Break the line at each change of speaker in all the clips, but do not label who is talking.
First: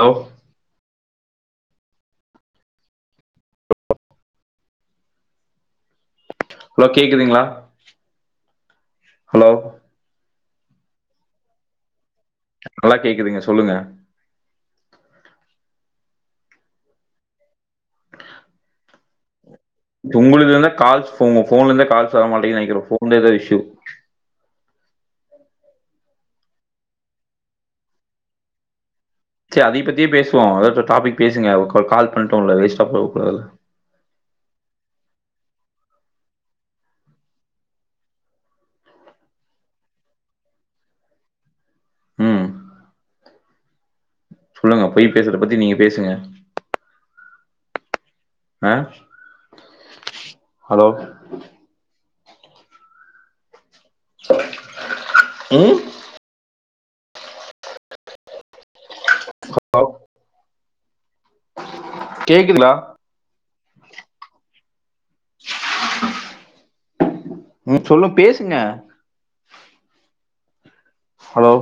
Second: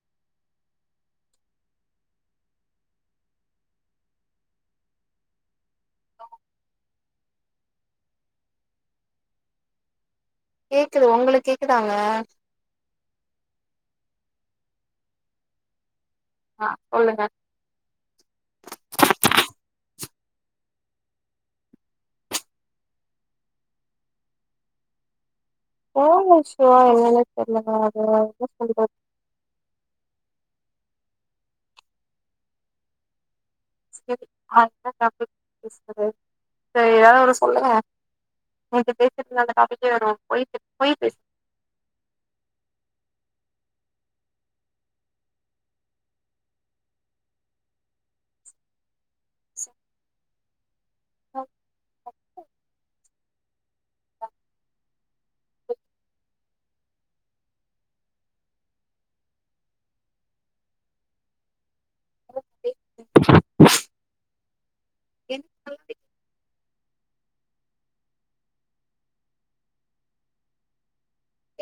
Hello hello கேக்குதுங்களா hello
கேக்குது ஒங்களுக்கு கேக்குதாங்க
நல்லா கேக்குதுங்க சொல்லுங்க
ஆ சொல்லுங்க
உங்கல இருந்தா கால்ஸ் உங்க ஃபோன்ல இருந்த கால்ஸ் வர மாட்டேங்கு நெனைக்குற ஃபோன்லேதா இஷ்யூ
ஃபோன்ல இஷ்யூவா என்னானே தெரிலங்க அது என்ன சொல்றது
சேரி அதயி பத்தியே பேசுவோ அதாவது டாப்பிக் பேசுங்க கால் பண்ட்டோல்ல வேஸ்டா போகக்கடாது
சேரி அடுத்த டாபிக் பேசறது சேரி ஏதாவது ஒரு சொல்லுங்க [inaudible]
ம் சொல்லுங்க பொய் பேசுறத பத்தி நீங்க பேசுங்க ஆ ஹலோ ம் ஹலோ கேக்குதுங்ளா
[inaudible]
ம் சொல்லு பேசுங்க ஹலோ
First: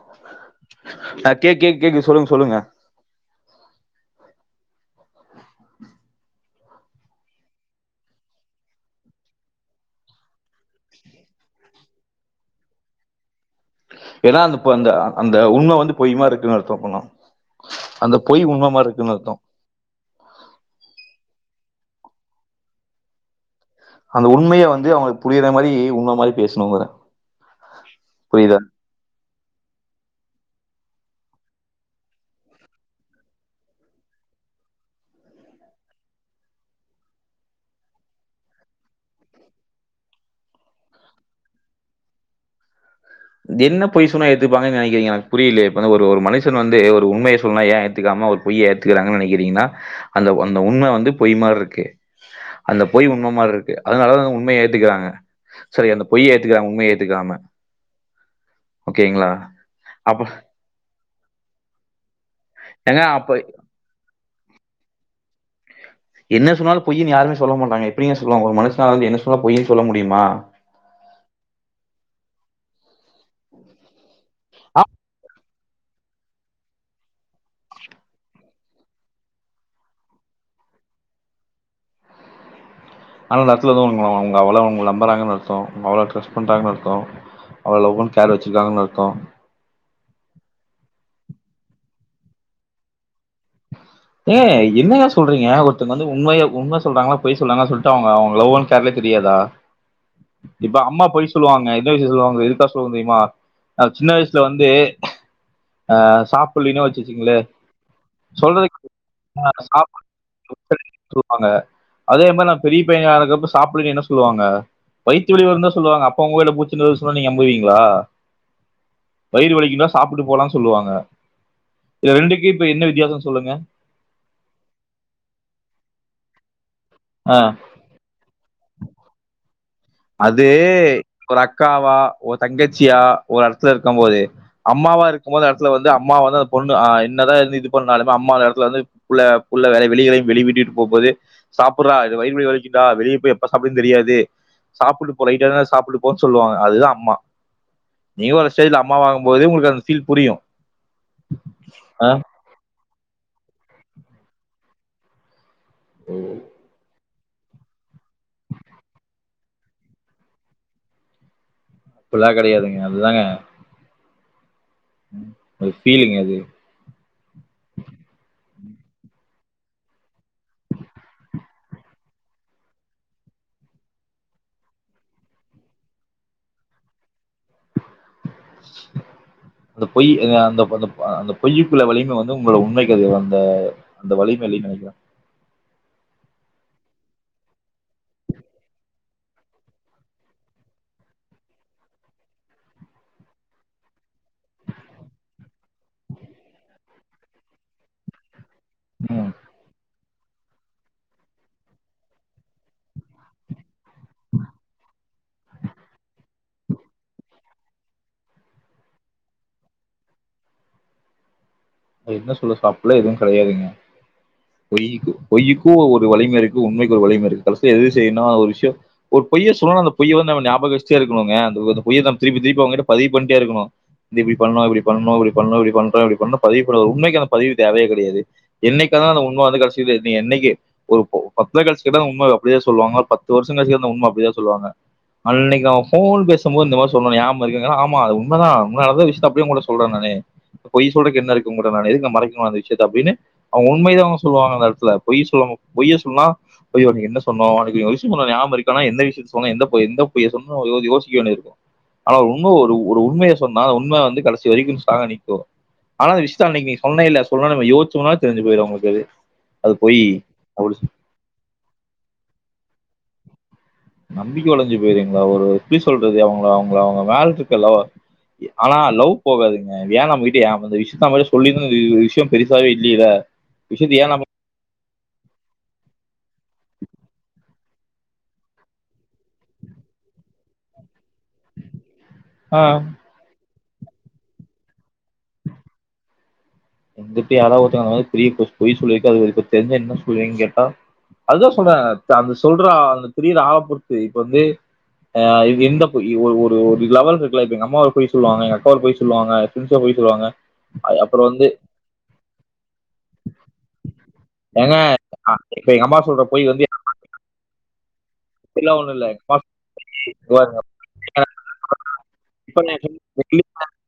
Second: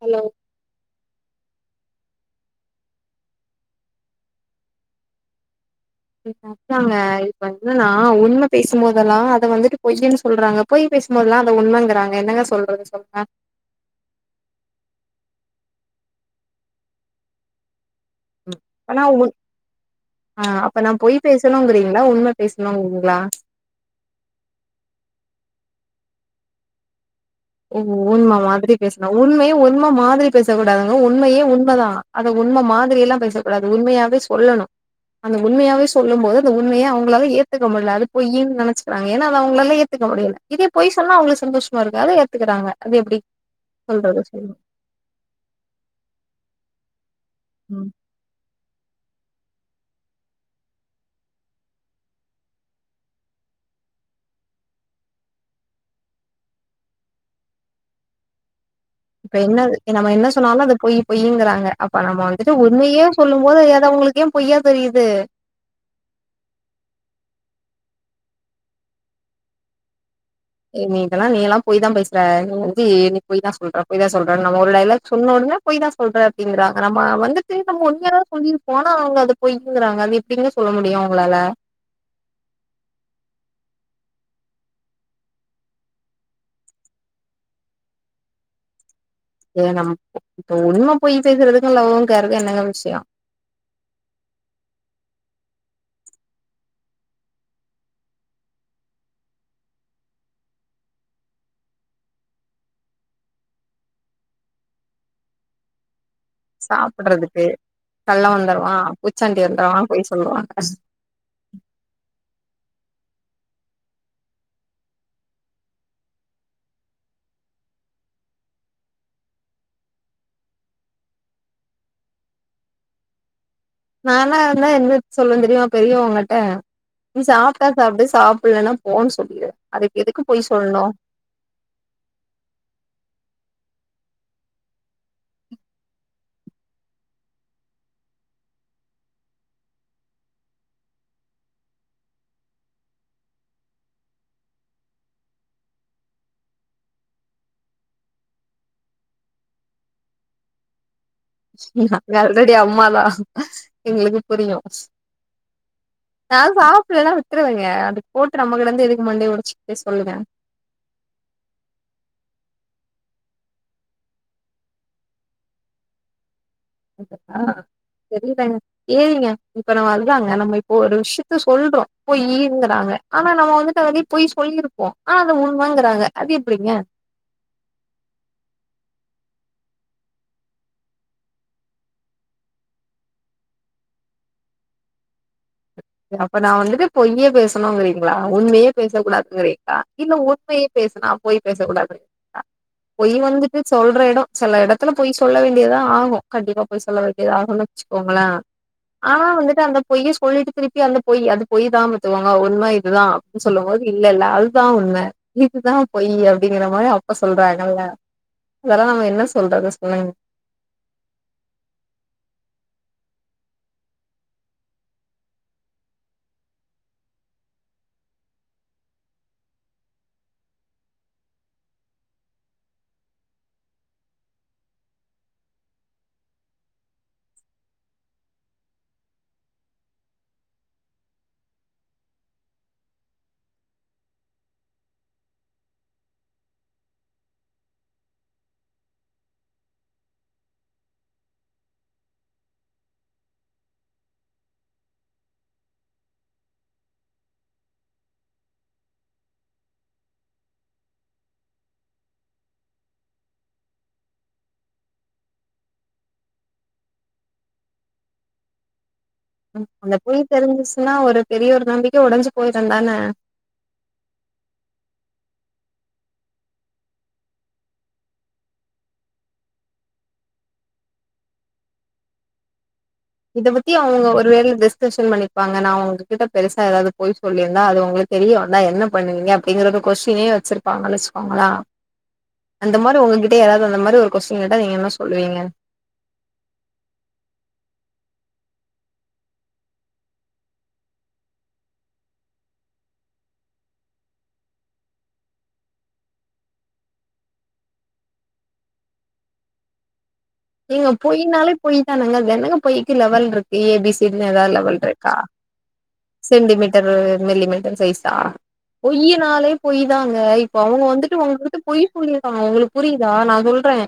ஹலோ
ஆ கேக் கேக் கேக்கு சொல்லுங்க சொல்லுங்க
[unintelligible] ங்க இப்ப வந்து நா உண்ம பேசும் போதெல்லா அத வந்துட்டு பொய்ன்னு சொல்றாங்க பொய் பேசு மோதல்லா அத உண்மங்குறாங்க என்னங்க சொல்றது சொல்லுங்க
ஏன்னா அந்த பொ அந்த அந்த அந்த உண்ம வந்து பொய் மாரி இருக்குன்னு அர்த்த அப்பனா அந்த பொய் உண்மைம மாரி
அப்பனா
இருக்குன்னு
உ
அர்த்த
ஆ அப்ப நா பொய் பேசணுங்கிறீங்களா உண்ம பேசணுங்கீங்களா
அந்த உண்மைய வந்து அவுங்களுக்கு புரியிற மாரி உண்ம மாரி பேசணுங்குறே
ஓ உண்மா மாதிரி பேசனு உண்மைய உண்ம மாதிரி பேசக்கூடாதுங்க உண்மையே உண்மதா அது உண்ம மாதிரியல்லா பேச கூடாது உண்மையாவே சொல்லனு அந்த உண்மையாவே சொல்லும் போது அந்த உண்மைய அவுங்களால ஏத்துக்க முல்ல அது பொய்யின் நெனச்சிக்கிறாங்க ஏன்னா அது அவுங்களால ஏத்துக்க முடில இதே பொய் சொன்னா அவுங்களு சந்தோஷமா இருக்காரு ஏத்துக்குறாங்க அது எப்டி
என்ன பொய்
சொல்றது
சொன்னா
சொல்லுங்க?
ஏத்துப்பாங்கன்னு நெனக்கிறீங்க எனக்கு புரியலயே இப்பனா ஒரு ஒரு மனுஷன் வந்து ஒரு உண்மைய சொ சொன்னா ஏ
ம்.
ஏத்துக்காம ஒரு பொய்ய ஏத்துக்குறாங்கன்னு நெனக்கிறீங்கன்னா அந்த அந்த உண்ம வந்து பொய் மாரி இருக்கு அந்த பொய் உண்ம மாரி இருக்கு அதனாலதா அந்த உண்மைய ஏத்துக்கிறாங்க சரி அந்த பொய் ஏத்துக்குறாங்க உண்மைய ஏத்துக்காம ஓகேங்களா?
இப்ப என்னது நம்ம
அப்ப
என்ன சொன்னாலு அது பொய் பொய்ங்றாங்க அப்ப நம்ம வந்துட்டு
ஏங்க
உண்மயே
அப்ப
சொல்லும் போது அது அவுங்களுக்கு ஏ பொய்யா தெரியுது
என்ன சொன்னாலு பொய்ன் யாருமே சொல்ல மாட்டாங்க எப்டிங்க சொல்லுவாங்க ஒரு மனுஷனால என்ன சொன்னாலு பொய்யே சொல்ல முடியுமா
நீ இதல்லா நீ எல்லா பொய் தா பேசுற நீ வந்து நீ பொய் தா சொல்ற பொய் தா சொல்ற நம்ம ஒரு
ஆ.
டயலாக் சொன்ன ஒடனே பொய் தா சொல்ற அப்டிங்கிறாங்க நம்ம வந்துட்டு நம்ம உண்மையதா சொல்லிருப்போ ஆனா அவுங்க அது பொய்ங்கறாங்க அது எப் எப்டிங்க சொல்ல முடியு அவுங்களால
ஆனா நடத்துல த உண்ம அவுங்க அவ்வள உங்கள நம்புறாங்கன்னு அர்த்தோ அவ்வளோ ட்ரஸ் பண்றாங்கனு அர்த்தோ அவ்ள லவ் அன் கேர் வச்சிருக்காங்கன் அர்த்தோ
து நம் இப்ப உண்ம பொய் பேசுறதுக்கு லவ்வு ன் கேர்க்கு என்னங்க விஷ்யோ
ஏ என்னங்க சொல்றீங்க ஒருத்தங்க வந்து உண்மய உண்ம சொல்றாங்ளா பொய் சொல்றாங்ளா சொல்லிட்டு அவுங்க அவ்ங்க லவ் அன் கேர்ல தெரியாதா இப்ப அம்மா பொய் சொல்லுவாங்க என்ன விசயம் சொல்லுவாங்க எதுக்கா சொல்லுவங்க தெரியுமா ஆ சின்ன வயசுல வந்து ஆ சாப் பிள்ளினா வச்சிச்சுங்ளே
சாப்புட்றதுக்கு கள்ள
சொல்றதே
வந்துருவா பூச்சாண்டி
ஆ
வந்துருவா
சாப்புடு
பொய் சொல்லுவாங்க
[unintelligible] சொல்வாங்க அதே மாரி நா பெரிய பைய ஆனக்கப்ற நா சாப்பின்னு என்ன சொல்லுவாங்க வயித்து வலி வருந்தா சொல்லுவாங்க அப்ப உங்கயில பூச்சினு சொன்னா நீங்க நம்புவீங்ளா வயிறு வலிக்குணா சாப்புட்டு போலான் சொல்லுவாங்க இது ரெண்டுக்கு இப்ப என்ன வித்தியாசோ சொல்லுங்க
நானா இருந்தா என்ன சொல்லுவன் தெரியுமா பெரியவங்கட்ட நீ
ஆ.
சாப்ட்டா சாப்டு சாப் பில்லனா போன்னு சொல்லு
அது ஒரு அக்காவா ஒரு தங்கச்சியா ஒரு எடத்துல இருக்கம் போது அம்மாவா இருக்கும் போது எடத்துல வந்து அம்மாவ வந்து அந்த பொண்ணு ஆ என்னதா இது பண்ணாலு அம்மாலாத எடத்துல வந்து புள்ள புள்ள வெளிகளையு வெளிவிட்டு போ போது சாப்புறா இது வயிறுவழிக்குதா வெளிய பேய் எப்ப சாப்புடவுனு தெரியாது சாப்புடு போ லைட்டாதா சாப்புடு போ சொல்லு வாங்க அதுதா அம்மா நீ ஒரு ஸ்டேஸ் அம்மாவாகும் போது உங்குளுகு அந்த பீல் புரியு
நாங்க ஆல்ரெடி அம்மாதா எங்கிளுக்கு புரியு நா சாப்புள்ளனா விட்ருவிங்க அது போட்டு நம்ம கிட இருந்து எதுக்கு மண்டய ஒடச்சிக்ட்டு சொல்லுவே
அப்புல்லா கெடையாதுங்க அதுதாங்க ஒரு பீலிங் அது
அ தெரியலங்க ஏனுங்க இப்ப நம்ம அதுதாங்க நம்ம இப்போ ஒரு விஷயத்த சொல்றோ போய் ஈறுங்குறாங்க ஆனா நம்ம வந்துட்டு அதே போய் சொல்லியிருப்போ ஆனா அது உண்மாங்குறாங்க அது எப்பிடிங்க
அந்த பொய் அந்த அ அந்த பொய்யுக்குள்ள வலிமை வந்து உங்களோ உண்மைகள் வந்த அந்த வலிமேலி நினைக்கலா
அப்ப நா வந்துட்டு பொய்யே பேசணுங்குறீங்களா உண்மையே பேச கூடாதுங்குறீங்களா இல்ல உண்மையே பேசுனா பொய் பேச கூடாது பொய் வந்துட்டு சொல்ற எடோ சில எடத்துல பொய் சொல்ல வேண்டியதா ஆகு கண்டிப்பா பொய் சொல்ல வேண்டியத ஆகுனு வச்சுக்கோங்களே ஆனா
ம்.
வந்துட்டு அந்த பொய்ய சொல்லிட்டு திருப்பி அந்த பொய் அந்த பொய் தா பத்துவாங்க உண்மை இதுதா அப்டின்னு சொல்லும் போது இல்ல இல்ல அதுதா உண்ம இதுதா பொயி அப்டிங்கற மாரி அப்ப சொல்றாங்கல்ல அதெல்லா நம்ம என்ன சொல்றது சொல்லுங்க
என்ன சொல்ல சாப்லே எதுவு கெடையாதுங்க பொய்க்கு பொய்க்கும் ஒ ஒரு வலிம இருக்கு உண்மைக்கு ஒரு வலிம இருக்கு கடசில எது செய்யுனா அ ஒரு விஷியோ ஒரு பொய்ய சொன்னாலு அந்த பொய்ய வந்து நம்ம நாபக வச்சிட்டே இருக்கனுங்க அந்த ஒது பொய்ய திருப்பி திருப்பி அவங்ககிட்ட பதிவு பண்ட்டே இருக்கணு இப்டி இப்டி பண்ணு இப்டி பண்ணணு இப்டி பண்ணு இப்ப பண்றோ இப்டி பண்ணு பதிய கூடாது உண்மைக்கான பதிவு தேவயே கெடையாது என்னைக்காந்தாலு அந்த உண்ம வந்து கடசில நீ என்னைக்கு ஒரு ப பத்து நா கழிச்சி கேட்டாலு உண்ம அது அப்டிதா சொல்லுவாங்க ஒரு பத்து வருஷொ கழிச்சு கேட்டாலு உண்ம அப்டிதா சொல்லுவாங்க அன்னைக்கு அவ ஃபோன் பேசும்போது இந்த மாரி சொன்ன நியாபகொ இருக்காங்கனா ஆமா அது உண்மதா உண்ம அதா விஷயத்த அப்டியே உங்கள்ட்ட சொல்ற நானே பொய் சொல்றக்கு என்ன இருக்கு உங்கள்ட நான் எதுக்கு மறைக்கணு அந்த விஷயத்த அப்டின்னு அவங்க உண்மைதாங்க சொல்லுவாங்க அந்த எடத்துல பொய் சொல்வாங்க பொய்யே சொன்னா பொய் வந்து என்ன சொன்னோ அனைக்கு ஒரு விஷயோ சொன்னோ ஞாபகொ இருக்கானா எந்த விஷயத்த சொன்னொ எந்த பொய்ய எந்த பொய்ய சொன்னோ யோ யோசிக்க வேண்டியது இருக்கு ஆனா உண்ம ஒரு ஒரு உண்மைய சொன்னா உண்ம வந்து கடைசி வரைக்கு ஸ்ட்ராங்க நிக்கு ஆனா அந்த விஷயத்த அன்னைக்கு நீ சொன்னே இல்ல சொன்னே நம யோச்சோன தெரிஞ்சு போயிரு அவங்களுக்கு அது
அந்த பொய்
அப்படி
தெரிஞ்சுச்சுன்னா ஒரு பெரிய ஒரு நம்பிக்க ஒடைஞ்சு போயிருந்தானே
நம்பிக்க ஒடஞ்சு போயிருங்களா ஒரு எப்டி சொல்றது அவங்கள அவங்களா அவங்க மேல இருக்கு அல்லவா ஆனா லவ் போகாதுங்க ஏனா நம்மகிட்ட ஏ அந்தந்த விஷயத்த நம்மட்ட சொல்லிருந்தா இ விஷயோ பெருசாவே இல்லில்ல
இத பத்தி அவங்க ஒரு வேல டெஸ் கெஷன் பண்ணிப்பாங்க நா உங்க கிட்ட பெருசா எதாவ்து போய் சொல்லிருந்தா அது உங்களுக்கு தெரிய வந்தா என்ன பண்ணுவீங்க அப்டிங்கற கொ கொஸ்டினே வச்சிரு ப்பாங்கனு வச்சுக்கோங்கள
ஆ
அந்த மாரி உங்ககிட்டே யாராவ்து அந்த மாரி ஒரு கொஸ்டின் கேட்டா நீங்க என்ன சொல்லுவீங்க
வந்துட்டு யாராவ் ஒருத்தங்க அந்த மாரி பெரிய பெ பொய் சொல்லிருக்கு அது இப்ப தெரிஞ்சா என்ன சொல்லுவீங்கன் கேட்டா அதுதா சொல்றே த அந்த சொல்ற அந்த புரிற ஆள பொறுத்து இப்ப வந்து ஆ இ இந்த பொய் ஒரு ஒரு ஒரு லெவல் இருக்குல்ல இப்ப எங்க அம்மா ஒரு பொய் சொல்லுவாங்க எங்க அக்கா ஒரு பொய் சொல்லுவாங்க தினுசா பொய் சொல்லுவாங்க
ஏங்க
அ- அப்புறம் வந்து
பொய்னாலே பொய் தானங்க அதுல என்னங்க பொய்க்கு லெவல் இருக்கு ஏ பி சி னு எதாவ்து
ஏங்க
லெவல் இருக்கா
அ- இப்ப எங்க அம்மா சொல்ற பொய்
சென்ட்டி
வந்து
மீட்டரு மில்லி மீட்டர் சைசா
எல்லாம் ஒண்ணும் இல்ல எங்க அம்மா
பொய்யுனாலே பொய்தாங்க இப்ப
சொல்லுவாங்க
அவங்க வந்துட்டு உங்கள்ட்ட வந்துட்டு பொய் சொல்லியிருக்காங்க
இப்ப
ஒங்களுக்
நான்
புரியுதா நா
கேட்கிறேன்
சொல்றே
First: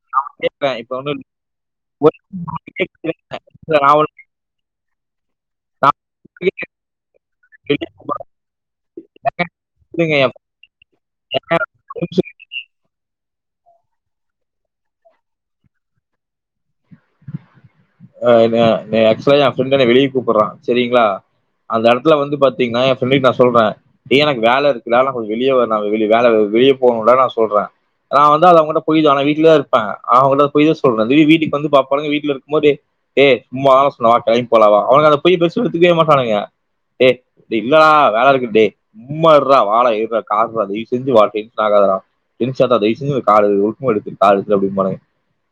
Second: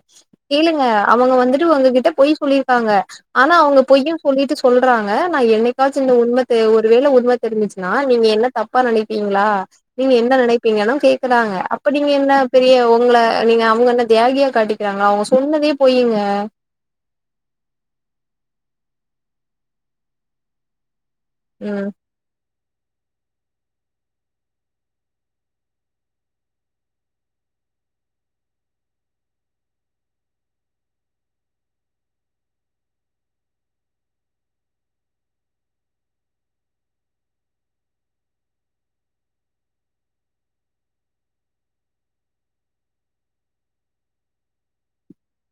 [inaudible]
கேளுங்க
இப்ப வந்
அவங்க வந்துட்டு உங்ககிட்ட பொய் சொல்லியிருக்காங்க ஆனா அவங்க
நான்
பொய்யு
ஒண்ணு-
சொல்லிட்டு சொல்றாங்க நா என்னைக்
நான்
காச்சு இந்த உண்ம தெ ஒரு வேள உண்ம
கேக்குறேன்.
தெரிஞ்சுச்சுன்னா நீங்க என்ன தப்பா நெனைப்பீங்களா நீங்க
என்
என்ன நெனைப் பீங்கனு கேக்குறாங்க அப்ப நீங்க
பையன்
என்ன பெரிய உங்கள நீங்க அவங்க என்ன தியாகியா காட்டிக்கிறாங்களா அவங்க சொன்னதே பொய்யுங்க
ஆ மே மே ஆக்சுவலா எ ஃப்ரெண்ட் என்ன வெளியே கூப்புட்றா செரிங்களா
ம்
அந்த எடத் துல வந்து பாத்தீங்கன்னா எ ஃப்ரெண்டுக்கிட்ட நா சொல்ற ஏ எனக்கு வேல இருக்குடா நம்ம வெளியே வே நா வெளி வேலரு வெளிய போகணுன்டா நா சொல்றே நா வந்து அத அவங்கள்ட்ட பொய்தா ஆனா வீட்லதா இருப்பே அவங்கள்ட்ட பொய்தா சொல்ன திடிர்னு வீட்டுக்கு வந்து பாப்பானுங்க வீட்ல இருக்கும்மோது ஏ சும்மாலால சொன்ன வா கெளம்பி போலா வா அவனுக்கு அந்த பொய்ய பேசுனத எடுத்துக்கவே மாட்டானுங்க டே தில்லா வேல இருக்குட்டே சும்மார்ருறா வாடா ஏடுற காசறா தயவ் செஞ்ச வாடா டென்ஷன் ஆக்காதடா டென்ஷ் ஏத்தாத தயவ் செஞ்சு கார எடு ஒழுக்கமா எடுத்துடு கா எடுத்துரு அப்டிம்பானுங்க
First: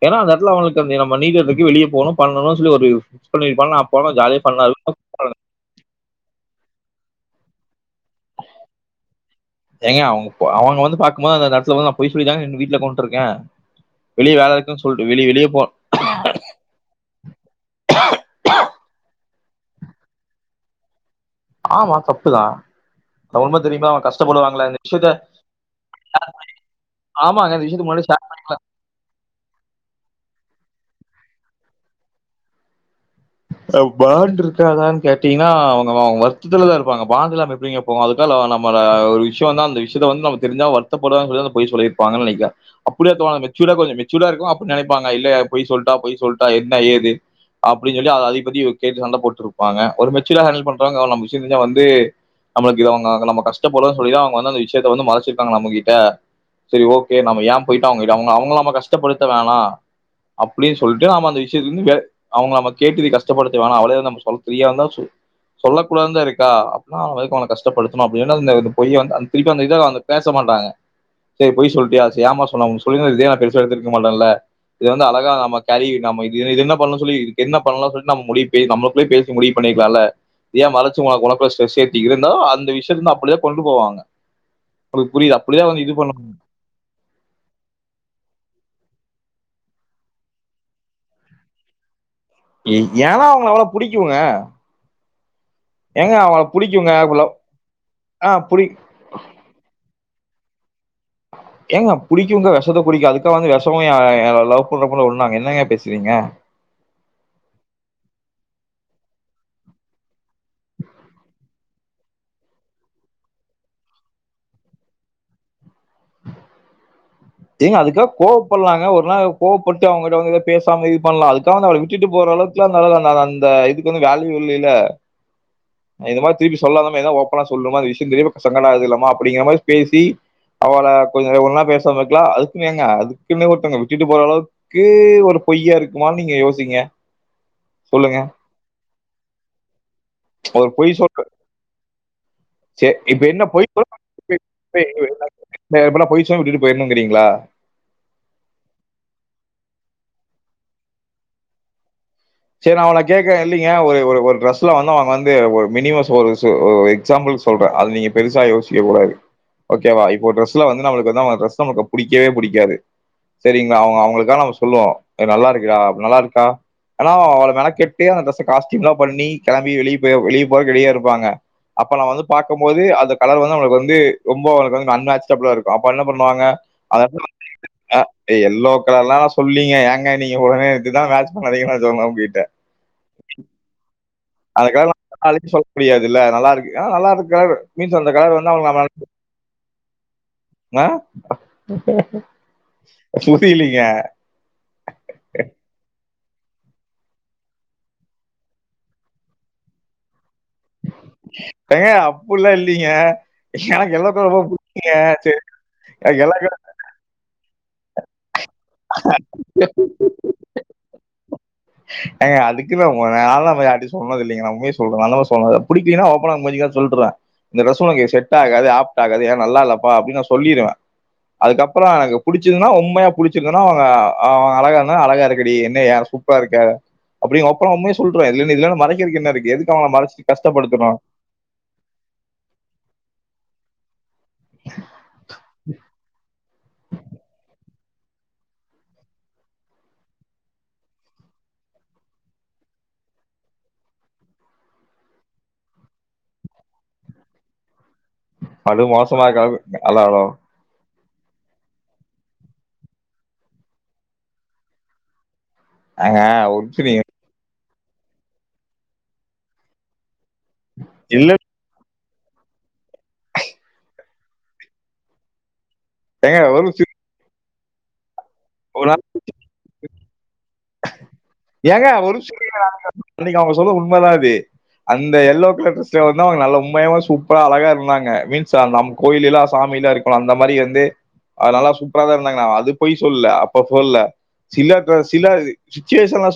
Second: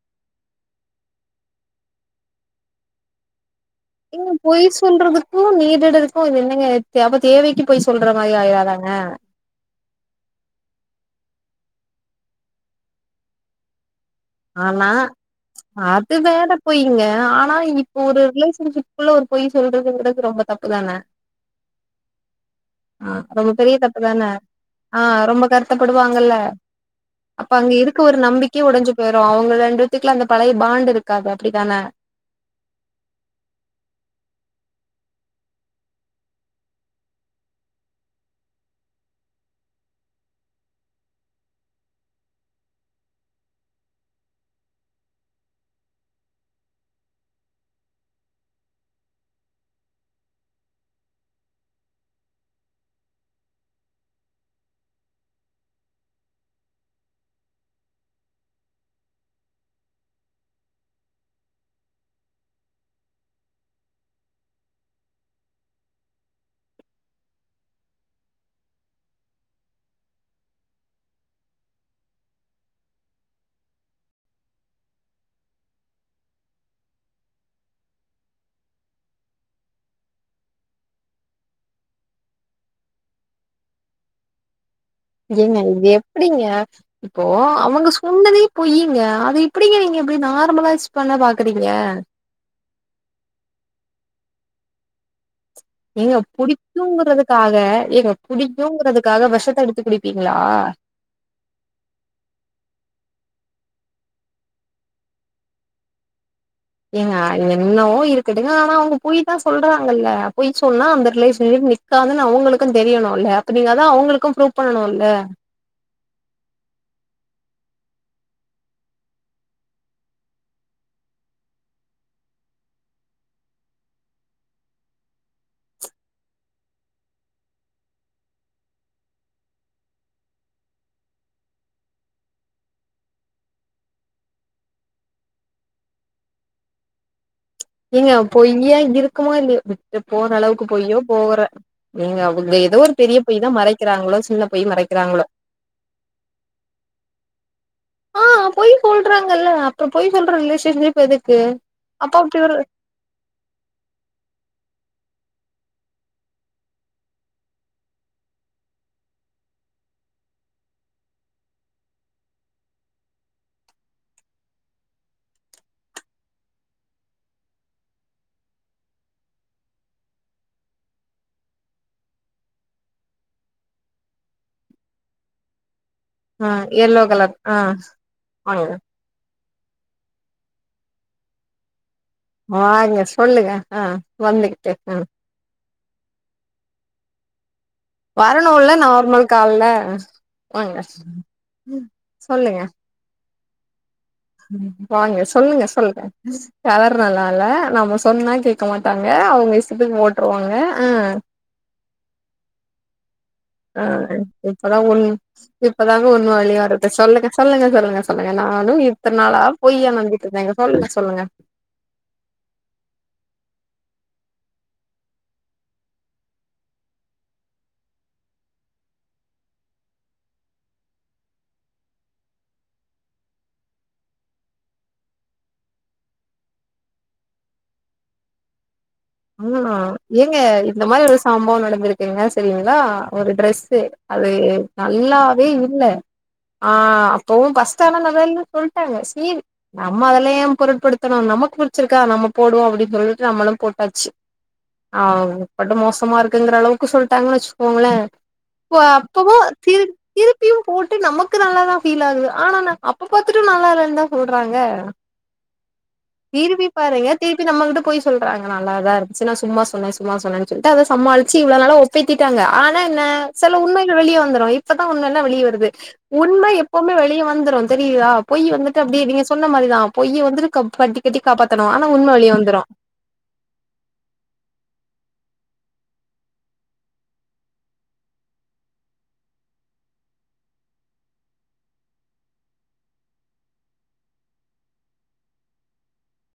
ஏனா அந்த எடத்துல அவங்ளுக்கு நம்ம நியு இயர் அன்னிக்கு வெளிய போணு பண்ணணு சொல்லி ஒரு விஷ் பண்ணிருப்பாங்க அப் போனா ஜாலி ஃபண்ணா இருக்கு
கு நீங் சொல்றதுக்கு இது என்னங்க வித்தியா அப்போ தேவைக்கு போய் சொல்ற மாரி ஆய்றாதாங்க
ஏங்க அவங் ப அவங்க வந்து பாக்கும்போது அந்தந்த எடத்துல ஒக்காந்து பொய் சொல்லிதாங்க இன்கு வீட்ல உக்காண்டுருக்கே வெளிய வேல இருக்குன்னு
ஆனா
சொல்ட்டு வெளிய வெளிய போ
அது வேறப் இப்போ இங்க ஆனா இப்போ ஒரு ரிலேஷன்ஷிப்க்குள்ள ஒரு பொய் சொல்றதுங்கறது ரொம்ப தப்பு தான
ஆமா தப்புதா
ஆ ரொம்ப பெரிய தப்புதான ஆ
விஷயத்த
ரொம்ப கருத்தப்படுவாங்கல்ல அப்ப
ஆமாங்க இந்த
அங்க
விஷயத்துக்கு
இருக்க
முன்னாடி
ஒரு நம்பிக் கே உடைஞ்சு போயிடு அவங்க ரெண்டுத்துல அந்த பழைய பாண்ட் இருக்காது அப்டித்தான
பாண்டு இருக்காதான்னு கேட்டீங்கன்னா அவங்கங்க வருத்தத்துலதா இருப்பாங்க பாண்ட் இல்லாம எப்டிங்க இப்ப அதுக்கால நம்மள ஒரு விஷ்யோ வந்தா அந்த விஷயத்த வந்து நம்ம தெரிஞ்சா வருத்தப்படுவாங்கனுதா பொய் சொல்லிருப்பாங்கன்ன நெனைக்கறே அப்படியேத்துவாங்க மெச்சூர்டா கொஞ்ச மெச்சூர்டா இருக்கவு அப்டி நெனைப்பாங்க இல்ல பொய் சொல்ட்டா பொய் சொல்ட்டா என்ன ஏது அப்டின்னு சொல்லி அத அத பத்தி கேட்டு சண்ட போட்டுருப்பாங்க ஒரு மெச்சூரா ஹேண்டல் பண்றவங்க அவ நம் விஷ்யோ தெரிஞ்சா வந்து நம்மளுக்கு இவங்க நம்ம கஷ்டப்படுறன்னு சொல்லிதா அவங்க வந்து அந்த விஷயத்த வந்து மறைச்சிருக்காங்க நம்ம கிட்ட செரி ஓகே நம்ம ஏ போயிட்டு அவங்கிட்ட அவங்க அவங்கள நம்ம கஷ்டப்படுத்த வேணா அப்டின்னு சொல்லிட்டு நாம அந்த விஷயத்துல இருந்து வ அவ்ங்க நமக் கேட்டு இத கஷப்படுத்து வேணா அவளே நம் சொல் ஃபிரியா இருந்தா சொல் சொல்லக்கூடாதுனுதா இருக்கா அப்ப அவள வந்து அவளை கஷ்டப்படுத்தணு அப்டின்னு அந்த பொய்ய வந்து அந்த திருப்பி அந்த இத வந்துட் பேச மாட்டாங்க செரி பொய் சொல்லிட்டியா சரி ஏமா சொன்னாங்க சொல்லிங்க இதே நா பெருசா எடுத்து இருக்க மாட்டேன்ல இத வந்து அழகா நம்ம கேரி நம்ம இத என்ன பண்ணு சொல்லி என்ன பண்ணலா சொல்லி நம்ம முடி பே நம்மளுக்குள்ளே பேசி முடிவு பண்ணிக்லா இல்ல ஏ மர்ச்சு உனக் ஒடம்புல ஸ்ட்ரெஸ் ஏத்திக்கிறன் இருந்தா அந்த விஷயத்த அப்டிதான் கொண்டு போவாங் உனக்கு புரியுதா அப்டிதா வந்து இது பண்ணு
[unintelligible] இப்போ அவங்க சொன்னதே பொய்ங்க அத எப்டிங்க நீங்க இப்டி நார்மலா யூஸ் பண்ண பாக்குறீங்க
எ ஏன்னா அவங்கள அவ்ளவு புடிக்குங்க
ஏங்க
பிடிக்குங்க அவ்வளவு-
புடிக்குங்கறதுக்காக ஏங்க
ஆ புடி
புடிக்குங்கறதுக்காக விஷத்த எடுத்து குடிப்பீங்களா
ஏங்க புடிக்குங்க விஷத்த குடிக்கு அதுக்கா வந்து விஷமு எ என்ன லவ் பன்ற பொண்ணு ஒன்னாங்க என்னங்க பேசுறீங்க
ஏங்க என்னவோ இருக்கட்டுங்க ஆனா அவங்க பொய்தா சொல்றாங்கல்ல பொய் சொன்னா அந்த ரிலேஷன் நிக் காதுன்னு அவங்களுக்கு தெரியணுல்ல அப்ப நீங்க தா அவங்கள்க்கு ப்ரூஃப் பண்ணணும்ல்ல
ஏங்க அதுக்காக கோவப்பட்லாங்க ஒரு நாள் கோவப்பட்டு அவங்கிட்டங்க பேசாம இது பண்ணலா அதுக்காக வந்து அவள விட்டுட்டு போற அளவுக் இதுக்கெல்லா நல்லாதா அந்த இதுக்கு வேல்யூ இல்லில்ல இந்தத மாதி திருப்பி சொல்லாதமா எதனா ஓப்பனா சொல்லுமா அந்த விஷ்யோ தெரியாம சங்கட ஆகுதுலமா அப்டிங்கிற மாதி பேசி அவள கொஞ்சோ ஒரு நாள் பேசாம இருக்கலா அதுக்குன் ஏங்க அதுக்குன்னே ஒருத்தங்க விட்டுட்டு போற அளவுக் கு ஒரு பொய்யா இருக்குமானு நீங்க யோசிங்க
ஏங்க
சொல்லுங்க
பொய்யா இருக்குமா இல்லையா விட்டுட்டு போற
ஒரு
அளவுக்கு
பொய்
பொய்யோ
சொல்ற
போகற நீங்க அவங்கள ஏதோ ஒரு
சரி
பெரிய
இப்ப
பொய் தா மறைக்கிறாங்களோ சின்ன பொய் மறைக்கிறாங்களோ
இப்பல்லா பொய் சொன்னா விட்டுட்டு போயிர்ணுங்றீங்களா
ஆ பொய் சொல்றாங்கல்ல அப்ப பொய் சொல்ற ரிலேஷன்ஷிப் எதுக்கு அப்ப அப்டி ஒரு
நா அவள கேட்கற இல்லைங்க ஒரு ஒரு டிரெஸ்ல வந்து அவங்க வந்து ஒரு மினிமோ ஒரு சொல் ஒரு எக்ஸாம்பிள் சொல் சொல்றே அது நீங்க பெருசா யோசிக்கக் கூடாது ஓகேவா இப்போ டிரெஸ்ல வந்து நம்மளுக்கு வந்து அவங்க டிரெஸ் நமக்கு பிடிக்கவே பிடிக்காது செரிங்களா அவங்க அவங்களுக்காக நம்ம சொல்லுவோ ஏ நல்லா இருக்குடா நல்லா இருக்கா ஆனா அவள மெனக்கெட்டு அந்த டிரெஸ் காஸ்டயூம்லா பண்ணி கெளம்பி வெளியே போய் வெளிய போறதுக்கு ரெடியா இருப்பாங்க அப்ப நா வந்து பாக்கம் போது அந்த கலர் வந்து அங்களுக்கு வந்து ரொம்போ அன்மேட்ச் ப்ளா இருக்கு அப்ப என்ன பண்ணுவாங்க
ஆ எல்லோ கலர் ஆ
[unintelligible] டே
வாங்க
எல்லோ கலர்லா சொல்லீங்க ஏங்க நீங்க உடனே இதுடதா மேட்ச் பண்ணாதீங்கனு நா சொல்ணு அவங்ககிட்ட
பாருங்க சொல்லுங்க அ வந்துகிட்டு அ
அதுக்கு சொல்ல முடியாதுல்ல நல்லா இருக்கு ஆ நல்லா இருக்கு கலரூ [inaudible]
வரணுல்ல நார்மல் கால்ல வாங்க
என்ன
சொல்லுங்க
புரியிலீங்க
வாங்க சொல்லுங்க சொல்லுங்க கலர் நல்லா இல்ல நம்ப சொன்னா கேக்க மாட்டாங்க அவங்க இஷ்டத்துக்கு போட்டுருவாங்க
ஏங்க அப்படிலா இல்லிங்க
ஆ இப்பத ஒன்னு
சரி
இப்பதாங்க
எனக்கு எல்லோ
ஒன்னு
கலர்
வழியா இருக்கு சொல்லுங்க சொல்லுங்க சொல்லுங்க சொல்லுங்க நானு இத்தன நாளா பொய்யா நம்பிட்டு இருந்தேங்க சொல்லுங்க சொல்லுங்க
ஏங்க அதுக்குமே உங்கள நான்லா போய் யார்டையு சொன்னது இல்லைங்க நா உண்மைய சொல்றங்க நல்லவ சொன்னாரு புடிக்கலைன்னா ஓப்பன்னா மூஞ்சிக்கு நேர சொல்றா இந்த டிரெஸ் உனக்கு செட் ஆகாது ஆப்ட் ஆகாது ஏனா நல்லா இல்லப்பா அப்டின்னு நா சொல்லிருவே அதுக்கப்பறோ அங்க புடிச்சதுன்னா உண்மையா புடிச்சிருக்குன்னா அவன் அவங்க அழகா இருந்தா அழகா இருக்க டி என்னைய யாரு கூப் கருப்பா இருக்க அப்டின்னு ஒப்பன்னா உண்மைய சொல்ருறோ இதுலே இருந்து இதுல என்ன மறைக்கிறதுக்கு என்ன இருக்கு எதுக்கு அவங்கள மறைச்சிட்டு கஷ்டப்படுத்தனு
சம்பவ நடந்திருக்கு சரிங்களா ஒரு ட்ரெஸ்சு அது நல்லாவே இல்ல ஆ அப்பவு பஸ் ஸ்டாண்ட வேலனு சொல்ட்டாங்க சீவி நம்ம அதெல்ல ஏன் பொருட்படுத்தணு நமக்கு புடிச்சிருக்கா நம்ம போடுவோ அப்படின்னு சொல்லிட்டு நம்மளும் போட்டு டச்சு ஆ படு மோசமா இருக்குங்கற அளவுக்கு சொல்லிட்டாங்கனு வச்சுக்கோங்களே போ
அது மோசமா
அப்பத
இருக்காது.
திரு
ஹலோ, ஹலோ.
திருப்பியு போட்டு நமக்கு நல்லாத ஃபீல் ஆகுது ஆனா ந அப்ப பாத்துட்டு நல்லா இல்லன்னு தா சொல்றாங்க
ஏங்க ஒரு
திருப்பி
நிமிஷம் நீங்க
பாருங்க திருப்பி நம்மகிட்ட பொய் சொல்றாங்க நல்லாதான் இருந்துச்சு நா சும்மா சொன்னே சும்மா சொன்னேனு சொல்லிட்டு அத
இல்ல
சமாளிச்சு இவளோ நாள ஒத்துகிட்டாங்க ஆனா என்ன சில உண்மைகள் வெளிய வந்துரு இப்பத உண்மைல வெளிய வருது
ஏங்க
உண்ம
ஒரு நிமிஷம்.
எப்பவுமே வெளிய வந்துரு தெரியுதா பொய் வந்துட்டு அப்டியே நீங்க சொன்ன மாரித பொய் வந்துட்டு கப் கட்டி கட்டி காப்பாத்தணு
ஏங்க
ஆனா உண்ம
ஒரு
வெளிய
நிமிஷம்
வந்துரு
அன்னைக்கு அவங்க சொன்னது உண்ம தா அது அந்த எல்லோ கலர் டிரெஸ்லயு வந்து அவங்க நல்லா உண்மையவே சூப்பரா அழகா இருந்தாங்க மீன்ஸ்லா அந்த அம் கோயில்லா சாமிலா இருக்கு இப்போ அந்த மாரி வந்து அது நல்லா சூப்பராதா இருந்தாங்க அது பொய் சொல்ல அப்ப சொல்ல சில டிரெஸ் இல்ல அது சுச்சுவேஷன்ல சொல்